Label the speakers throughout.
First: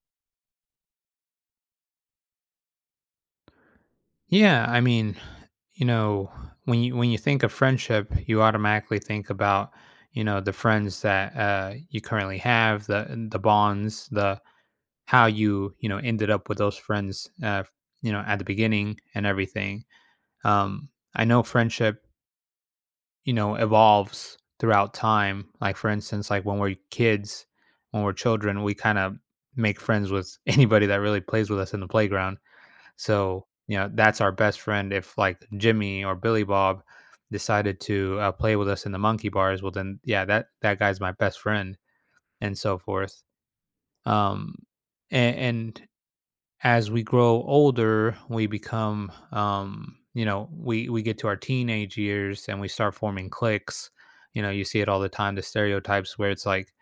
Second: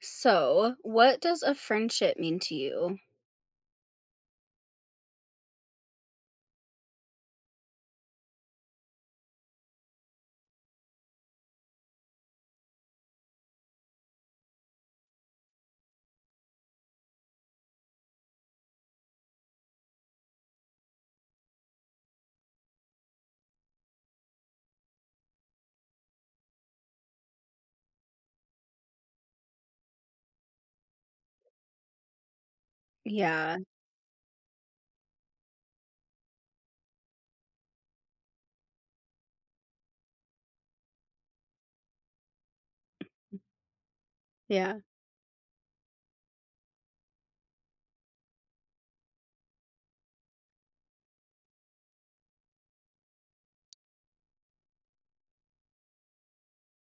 Speaker 1: So, what does a friendship mean to you?
Speaker 2: Yeah, I mean, you know, when you think of friendship, you automatically think about, the friends that you currently have, the bonds, the how you you know ended up with those friends, at the beginning and everything. Um, I know friendship, evolves throughout time. Like, for instance, like when we're kids, when we're children, we kind of make friends with anybody that really plays with us in the playground, so
Speaker 1: Yeah,
Speaker 2: that's our best friend. If, like, Jimmy or Billy Bob decided to play with us in the monkey bars, well, then yeah, that guy's my best friend, and so forth. Um,
Speaker 1: yeah,
Speaker 2: and as we grow older, we become, we get to our teenage years, and we start forming cliques. You see it all the time. The stereotypes, where it's like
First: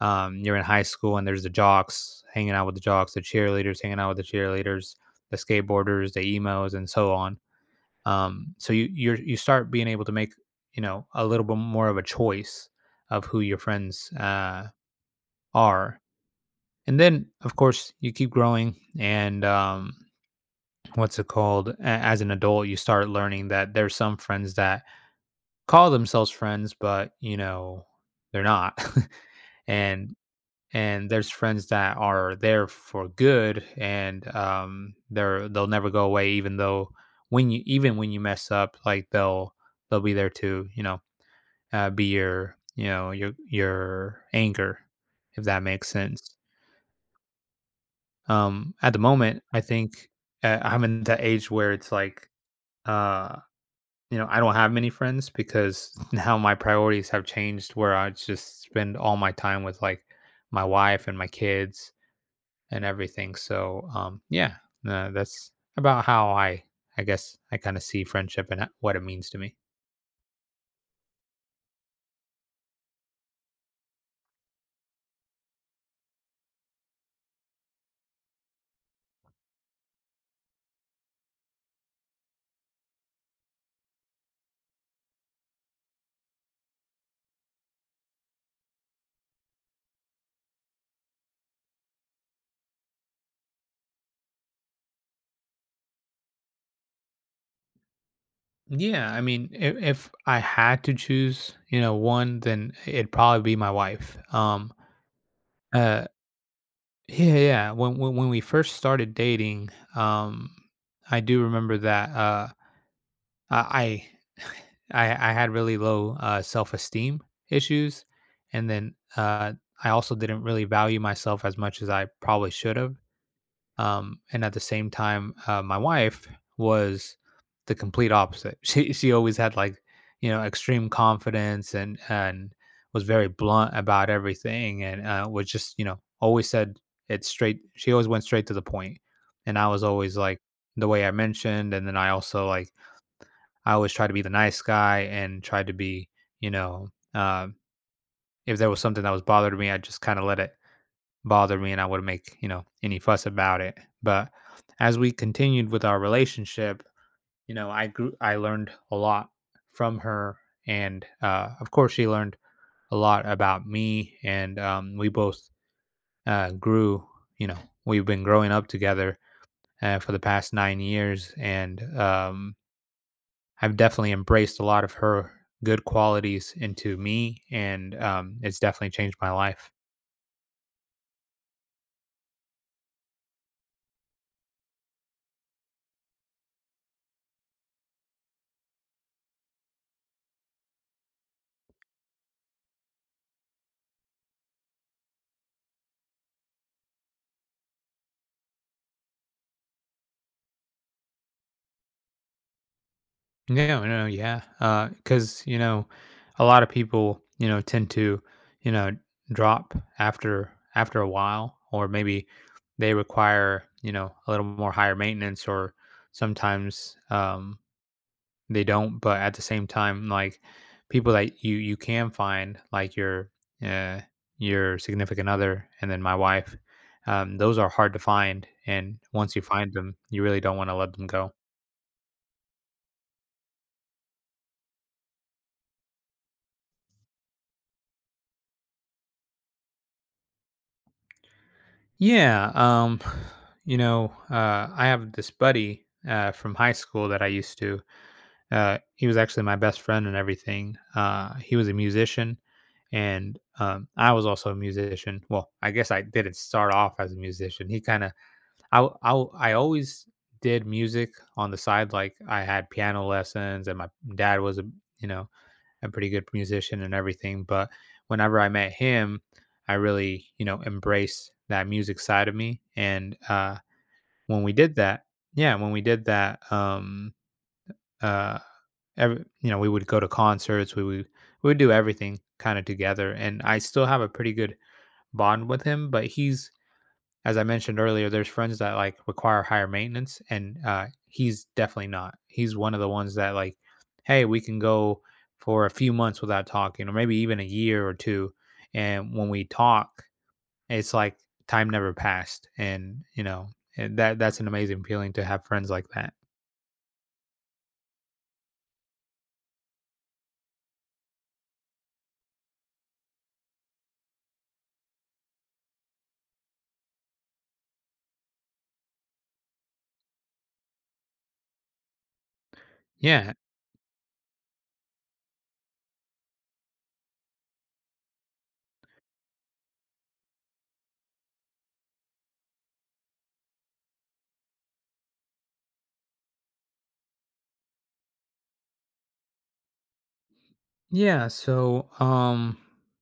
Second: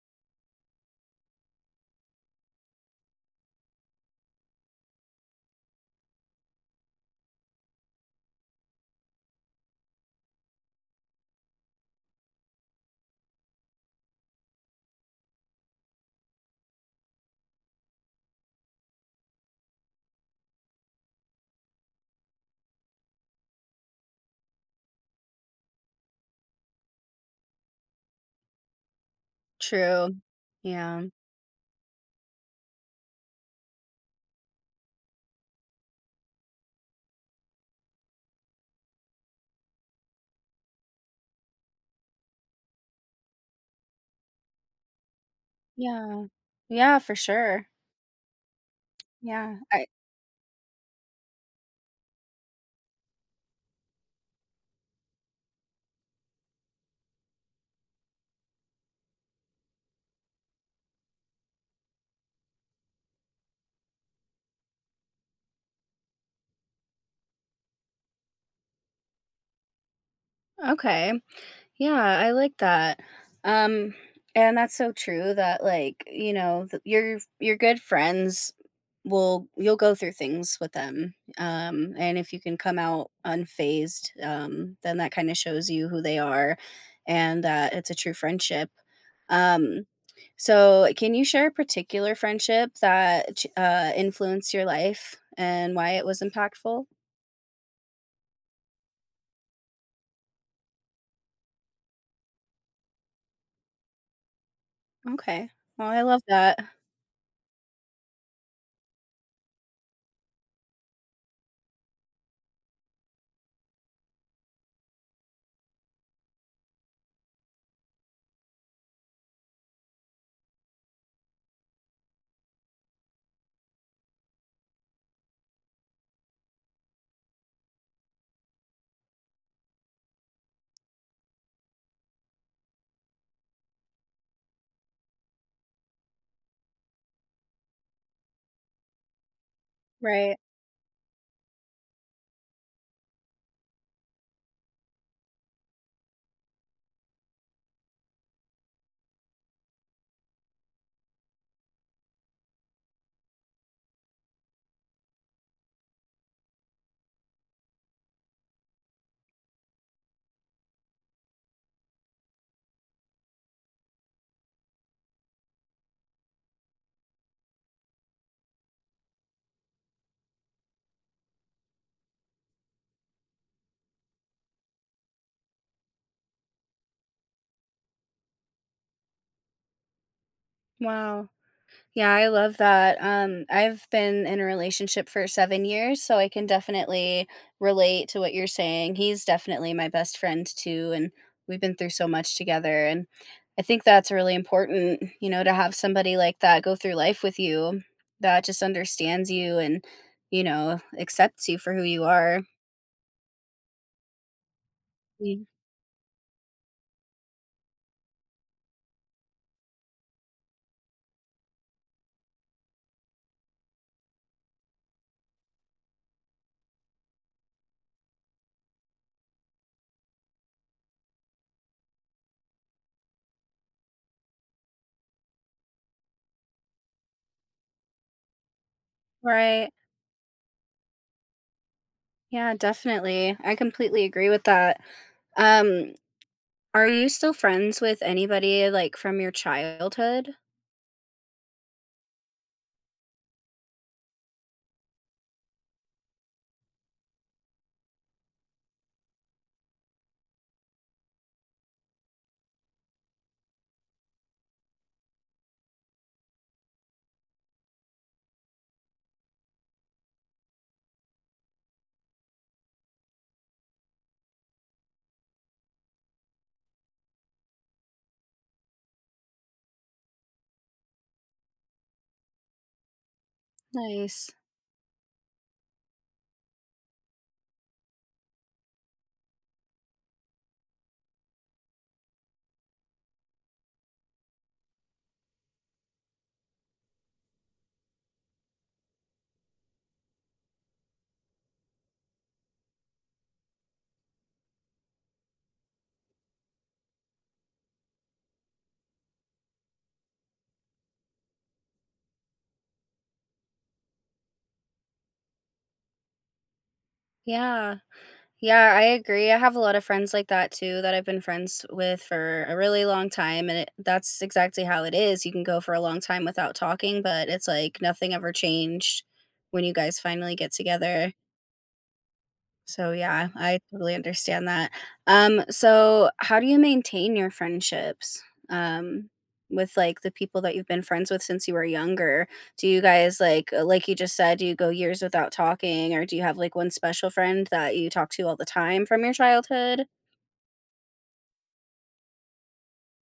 Speaker 2: you're in high school and there's the jocks hanging out with the jocks, the cheerleaders hanging out with the cheerleaders, the skateboarders, the emos, and so on. So you start being able to make a little bit more of a choice of who your friends are, and then, of course, you keep growing and what's it called? As an adult, you start learning that there's some friends that call themselves friends, but you know they're not.
Speaker 1: true.
Speaker 2: and
Speaker 1: Yeah,
Speaker 2: and there's friends that are there for good, and they'll never go away, even though when you even when you mess up, like they'll be there to be your you know your anger, if that makes
Speaker 1: yeah,
Speaker 2: sense.
Speaker 1: yeah, for sure.
Speaker 2: At the moment,
Speaker 1: Yeah,
Speaker 2: I
Speaker 1: I
Speaker 2: think, I'm in that age where it's like uh I don't have many friends, because now my priorities have changed, where I just spend all my time with, like, my wife and my kids and everything. So, yeah, that's about how I guess I kind of see friendship and what it means to me.
Speaker 1: okay. Yeah, I like that. Um, and that's so true that like, you know, your good friends will you'll go through things with them. And if you can come out unfazed, then that kind of shows you who they are and that it's a true friendship. Um, so can you share a particular friendship that influenced your life and why it was impactful?
Speaker 2: Yeah, I mean, if I had to choose, one, then it'd probably be my wife.
Speaker 1: Okay. Well, I
Speaker 2: Uh,
Speaker 1: love that.
Speaker 2: yeah, yeah. When when we first started dating, um, I do remember that I I had really low, self esteem issues, and then I also didn't really value myself as much as I probably should have, and at the same time, my wife was the complete opposite. She always had, like, extreme confidence, and was very blunt about everything, and was just always said it straight. She always went straight to the point, and I was always
Speaker 1: Right.
Speaker 2: like the way I mentioned, and then I also, like, I always tried to be the nice guy and tried to be, you know uh, if there was something that was bothering me, I just kind of let it bother me, and I wouldn't make, any fuss about it. But as we continued with our relationship, I grew, I learned a lot from her, and of course she learned a lot about me, and we both grew. you know, we've been growing up together for the past 9 years, and I've definitely embraced a lot of her good qualities into me, and it's definitely changed my life.
Speaker 1: Wow. Yeah, I love that. I've been in a relationship for 7 years, so I can definitely relate to what you're saying. He's definitely my best friend too, and we've been through so much together, and I think that's really important, you know, to have somebody like that go through life with you that just understands you and, you know, accepts you for who you are.
Speaker 2: No, no, yeah. 'Cause,
Speaker 1: Mm.
Speaker 2: a lot of people, tend to, you know, drop after a while, or maybe they require, a little more higher maintenance, or sometimes they don't, but at the same time, like, people that you can find, like uh your significant other, and then my wife, those are hard to find. And once you
Speaker 1: Right.
Speaker 2: find them, you really don't want to let them go.
Speaker 1: Yeah, definitely. I completely agree with that. Um, are you still friends with anybody like from your childhood?
Speaker 2: Yeah, I have this buddy, from high school that I used to. He was actually my best friend and everything. He was a musician, and I was also a musician. Well, I guess I didn't start off as a musician. He kind of— I always did music on the side. Like, I had piano lessons, and my dad was you know, a pretty good musician and everything. But whenever I met him, I really, embraced that music side of me. And
Speaker 1: Nice.
Speaker 2: when we did that, yeah, when we did that, uh, we would go to concerts, we would do everything kind of together. And I still have a pretty good bond with him, but he's— as I mentioned earlier, there's friends that, like, require higher maintenance, and he's definitely not. He's one of the ones that, like, hey, we can go for a few months without talking, or maybe even a year or two, and when we talk, it's like time never passed, and and that's an amazing feeling to have friends like that.
Speaker 1: Yeah. Yeah, I agree. I have a lot of friends like that too that I've been friends with for a really long time. That's exactly how it is. You can go for a long time without talking, but it's like nothing ever changed when you guys finally get together. So, yeah,
Speaker 2: Yeah,
Speaker 1: I totally understand that. So how do you maintain your friendships, um, with, like, the people that you've been friends with since you were younger? Do you guys, like you just said, do you go years without talking, or do you have, like, one special friend that you talk to all the time from your childhood?
Speaker 2: yeah, so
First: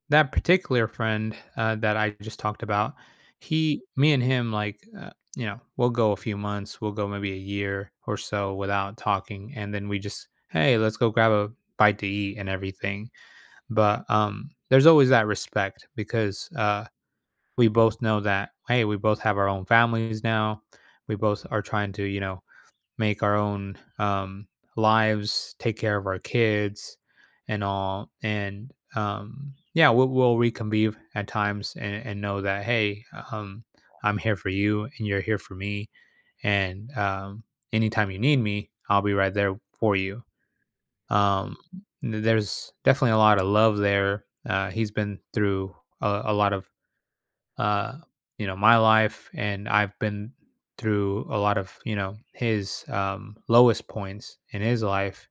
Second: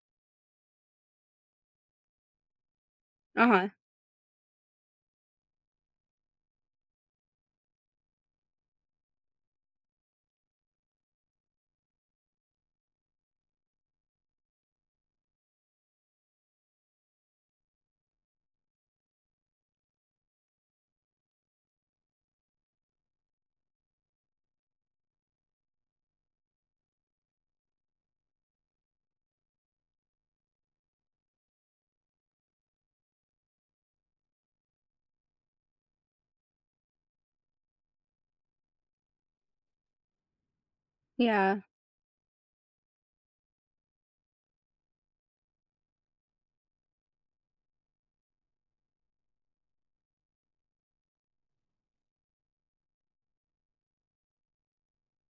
Speaker 2: that particular friend, that I just talked about,
Speaker 1: Uh-huh.
Speaker 2: he me and him, like, we'll go a few months, we'll go maybe a year or so without talking, and then we just— hey, let's go grab a bite to eat and everything. But there's always that respect, because we both know that, hey, we both have our own families now. We both are trying to, make our own lives, take care of our kids, and all. And yeah, we'll reconvene at times, and know that, hey, um, I'm here for you, and you're here for me. And anytime you need me, I'll be right there for you. Um,
Speaker 1: Yeah,
Speaker 2: there's definitely a lot of love there. He's been through a lot of, uh, my life, and I've been through a lot of, his lowest points in his life.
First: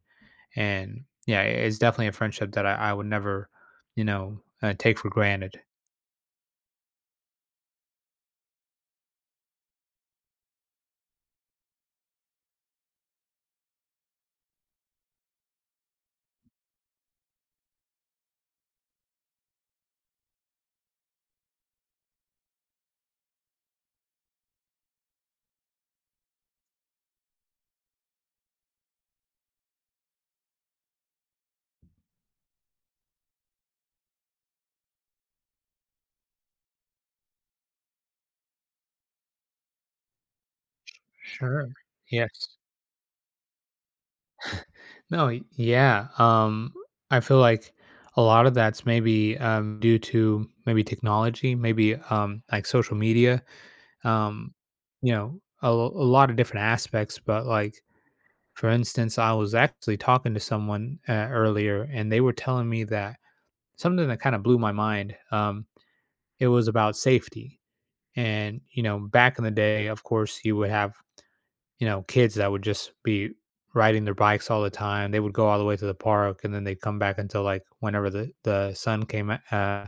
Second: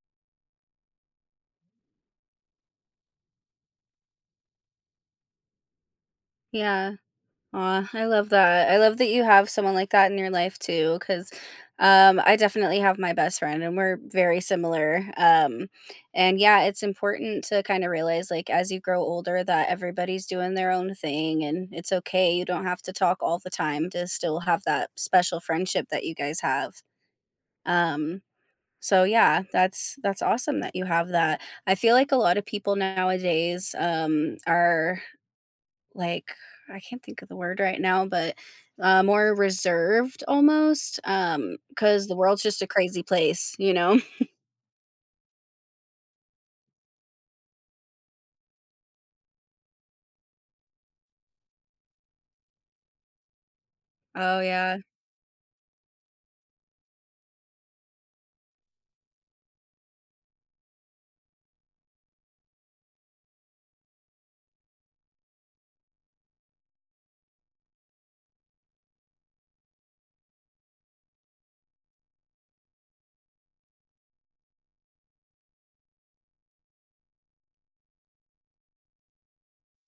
Speaker 2: And yeah, it's definitely a friendship that I would never, take for granted.
Speaker 1: yeah. Aw, I love that. I love that you have someone like that in your life too, 'cause, I definitely have my best friend and we're very similar. And yeah, it's important to kind of realize, like, as you grow older, that everybody's doing their own thing and it's okay. You don't have to talk all the time to still have that special friendship that you guys have. Um, so yeah, that's awesome that you have that. I feel like a lot of people nowadays, are like I can't think of the word right now, but more reserved almost,
Speaker 2: Sure.
Speaker 1: because the world's
Speaker 2: Yes.
Speaker 1: just a crazy place, you know?
Speaker 2: No, yeah. I feel like a lot of that's maybe due to, maybe, technology, maybe like, social media,
Speaker 1: Oh
Speaker 2: um,
Speaker 1: yeah,
Speaker 2: a lot of different aspects, but, like, for instance, I was actually talking to someone earlier, and they were telling me that something that kind of blew my mind. It was about safety, and back in the day, of course, you would have, kids that would just be riding their bikes all the time. They would go all the way to the park, and then they'd come back until, like, whenever the sun came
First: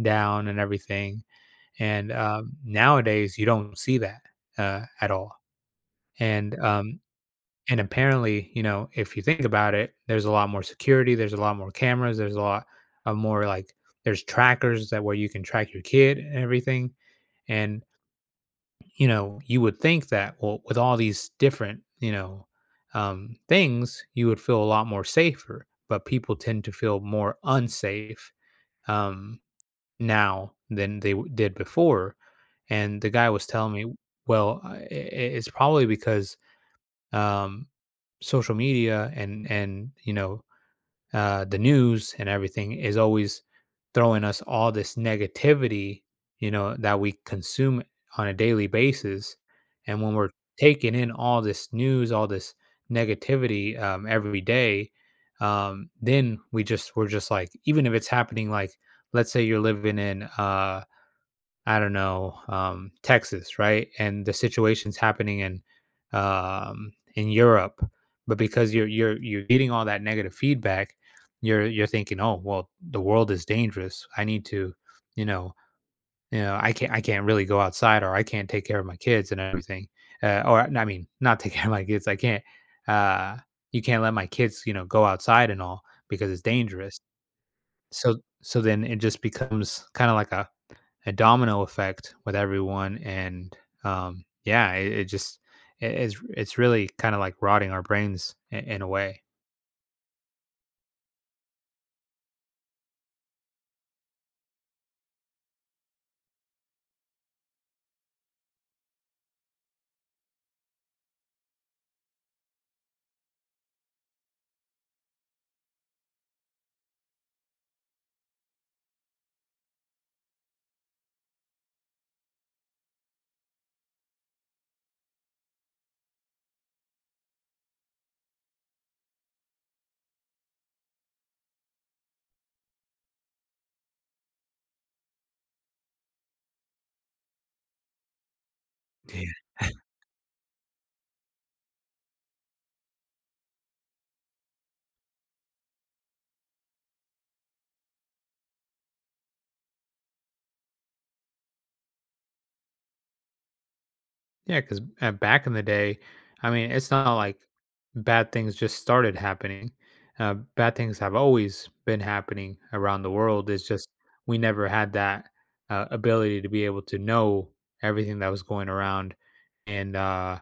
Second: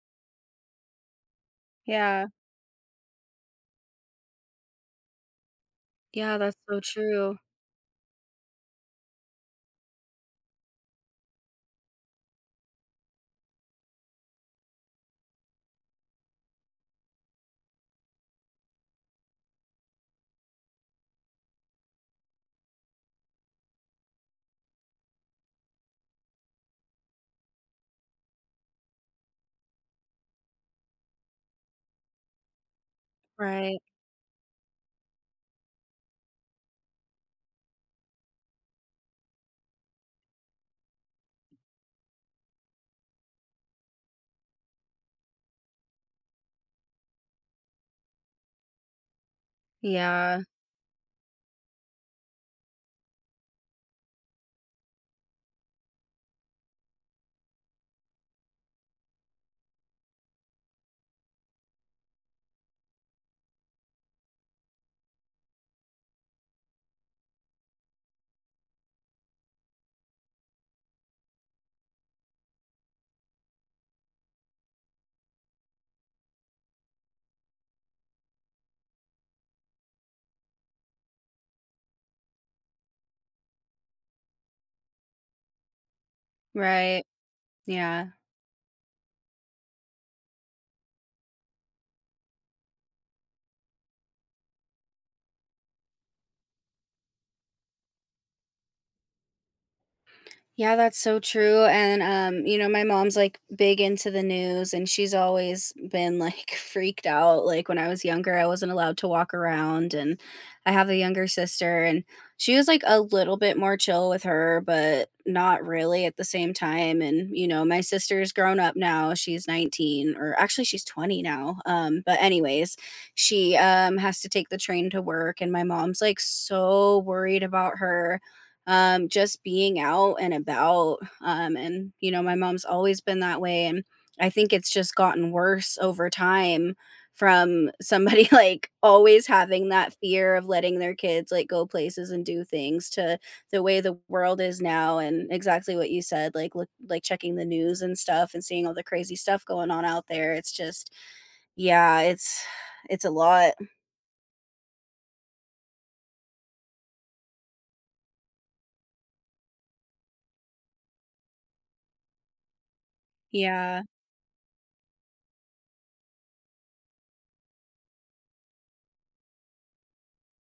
Speaker 2: down and everything. And
Speaker 1: yeah,
Speaker 2: nowadays, you don't see that at all.
Speaker 1: yeah. That's
Speaker 2: And
Speaker 1: so
Speaker 2: um,
Speaker 1: true.
Speaker 2: And apparently, if you think about it, there's a lot more security, there's a lot more cameras, there's a lot of more, like, there's trackers that where you can track your kid and everything. And, you would think that, well, with all these different, things, you would feel a lot more safer. But people tend to feel more unsafe, um, now than they did before. And the guy was telling
Speaker 1: Right.
Speaker 2: me, well, it's probably because um, social media and the news and everything is always throwing us all this negativity, that we consume on a daily basis, and when we're
Speaker 1: Yeah.
Speaker 2: taking in all this news, all this negativity, every day, then we're just, like, even if it's happening, like, let's say you're living in I don't know— Texas, right? And the situation's happening in Europe, but because you're getting all that negative feedback, you're thinking, oh well, the world is dangerous. I need to, you know, I can't really go outside, or I can't take care of my kids and everything. Or I mean, not take care of my kids. I can't. Uh, you can't let my kids, go outside and all, because it's dangerous.
Speaker 1: Right. Yeah.
Speaker 2: So then it just becomes kind of like a domino effect with everyone, and yeah, it just— it's really kind of, like, rotting our brains in a way.
Speaker 1: Yeah, that's so true, and, you know, my mom's, like, big into the news, and she's always been, like, freaked out, like, when I was younger, I wasn't allowed to walk around, and I have a younger sister, and she was, like, a little bit more chill with her, but not really at the same time, and, you know, my sister's grown up now, she's 19 or actually, she's 20 now, but anyways, she, has to take the train to work, and my mom's, like, so worried about her just being out and about. And, you know, my mom's always been that way. And I think it's just gotten worse over time from somebody like
Speaker 2: Yeah.
Speaker 1: always having that fear of letting their kids like go places and do things to the way the world is now and exactly what you said, like look like checking the news and stuff and seeing all the crazy stuff going on out there. It's just, yeah, it's a lot.
Speaker 2: Yeah, because back in the day, I mean, it's not like bad things just started happening— bad things have always been happening around the world, it's
Speaker 1: Yeah,
Speaker 2: just we never had that ability to be able to know everything that was going around, and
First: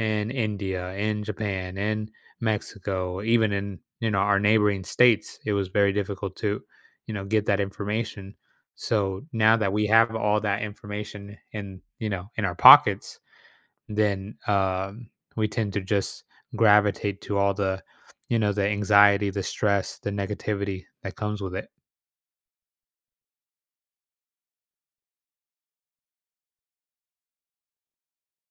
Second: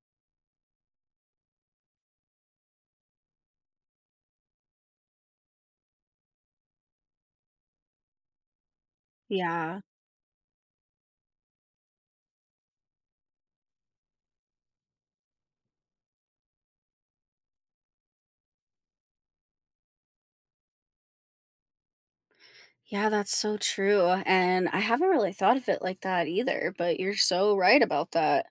Speaker 2: in India, in Japan, in Mexico, even in, our neighboring states, it was very difficult to, get that information. So now that
Speaker 1: yeah.
Speaker 2: we have all that information in you know in our pockets, then we tend to just gravitate to all the you know the anxiety, the stress, the negativity that comes with it.
Speaker 1: Yeah, that's so true. And I haven't really thought of it like that either, but you're so right about that.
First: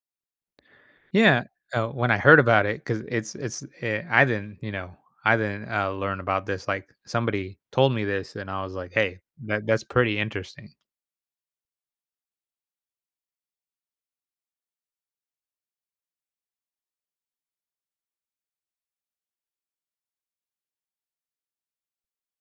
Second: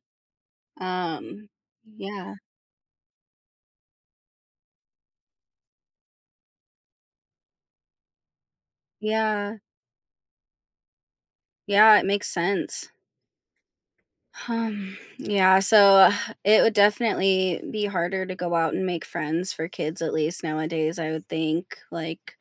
Speaker 2: Yeah,
Speaker 1: Um,
Speaker 2: when I
Speaker 1: yeah,
Speaker 2: heard about it— 'cause, I didn't, learn about this, like, somebody told me this, and I was like, "Hey,
Speaker 1: yeah,
Speaker 2: that's pretty interesting."
Speaker 1: yeah, it makes sense. Yeah, so it would definitely be harder to go out and make friends for kids, at least nowadays, I would think. Like,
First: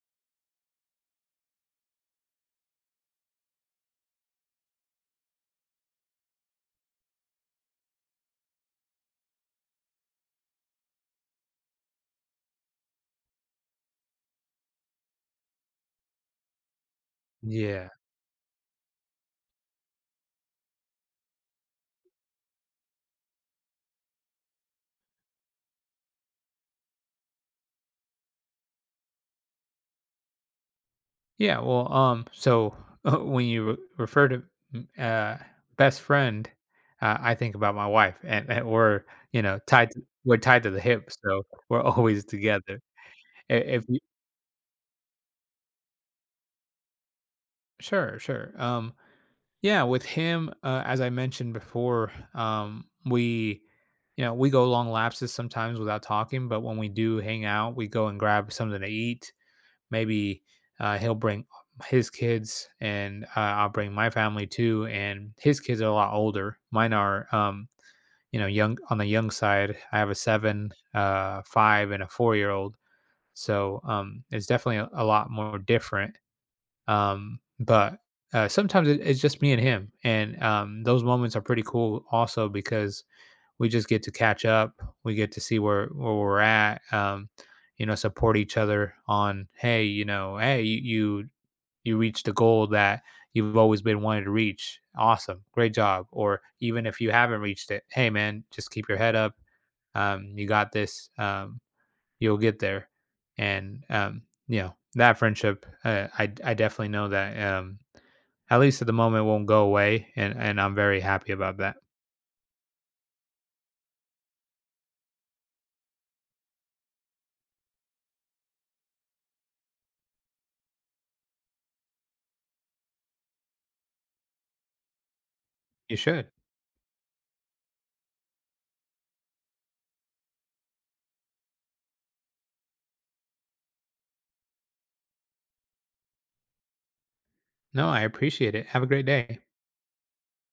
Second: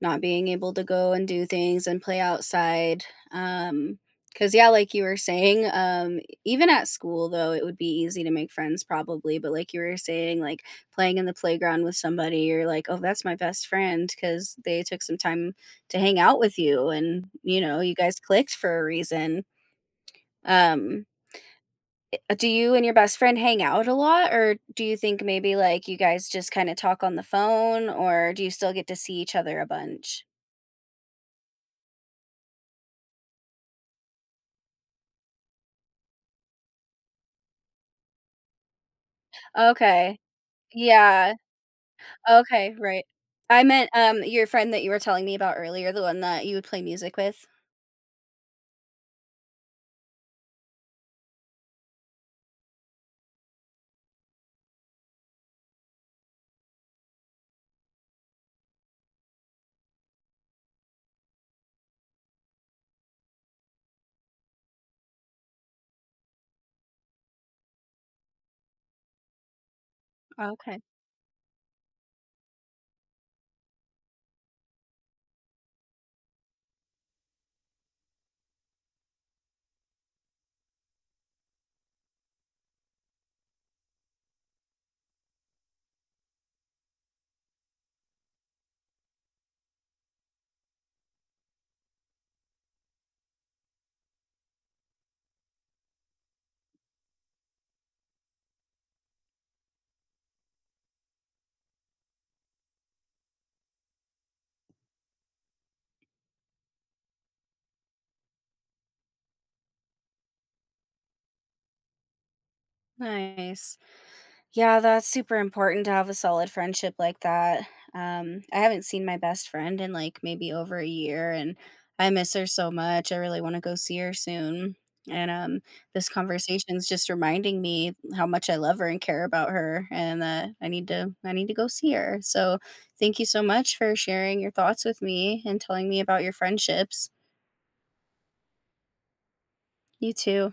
Speaker 1: not being able to go and do things and play outside. Um, cause yeah, like you were saying, even at school though, it would be easy to make friends probably, but like you were saying, like playing in the playground with somebody, you're like, "Oh, that's my best friend, cause they took some time to hang out with you and, you know,
Speaker 2: Yeah.
Speaker 1: you guys clicked for a reason." Um, do you and your best friend hang out a lot, or do you think maybe like you guys just kind of talk on the phone, or do you still get to see each other a bunch?
Speaker 2: Yeah, well, so, when you re refer to, m best friend, I think about my wife, and we're, you know, tied to
Speaker 1: Okay.
Speaker 2: we're tied to the hip,
Speaker 1: Yeah.
Speaker 2: so we're always
Speaker 1: Okay,
Speaker 2: together.
Speaker 1: right.
Speaker 2: I
Speaker 1: I
Speaker 2: if
Speaker 1: meant,
Speaker 2: you
Speaker 1: your friend that you were telling me about earlier, the one that you would play music with.
Speaker 2: Sure, sure, Yeah, with him, as I mentioned before, we, go long lapses sometimes without talking, but when we do hang out, we go and grab something to eat. Maybe he'll bring his kids, and I'll bring my family too. And his kids are a lot older. Mine are, young, on the young side. I have a seven,
Speaker 1: Okay,
Speaker 2: five, and a 4-year old. So, it's definitely a lot more different, but sometimes, it's just me and him, and those moments are pretty cool also, because we just get to catch up. We get to see where we're at. Support each other on, hey, you reached the goal that you've always been wanting to reach. Awesome, great job. Or, even if you haven't reached it, hey man, just keep your head up. You got this. You'll get there. And you know that friendship, I definitely know that, at least at the moment, won't go away, and I'm very happy about that.
Speaker 1: nice. Yeah, that's super important to have a solid friendship like that. I haven't seen my best friend in like maybe over a year and I miss her so much. I really want to go see her soon. And
Speaker 2: You
Speaker 1: this
Speaker 2: should.
Speaker 1: conversation is just reminding me how much I love her and care about her and that I need to go see her. So thank you so much for sharing your thoughts with me and telling me about your friendships.
Speaker 2: No, I appreciate it. Have a great day.
Speaker 1: You too.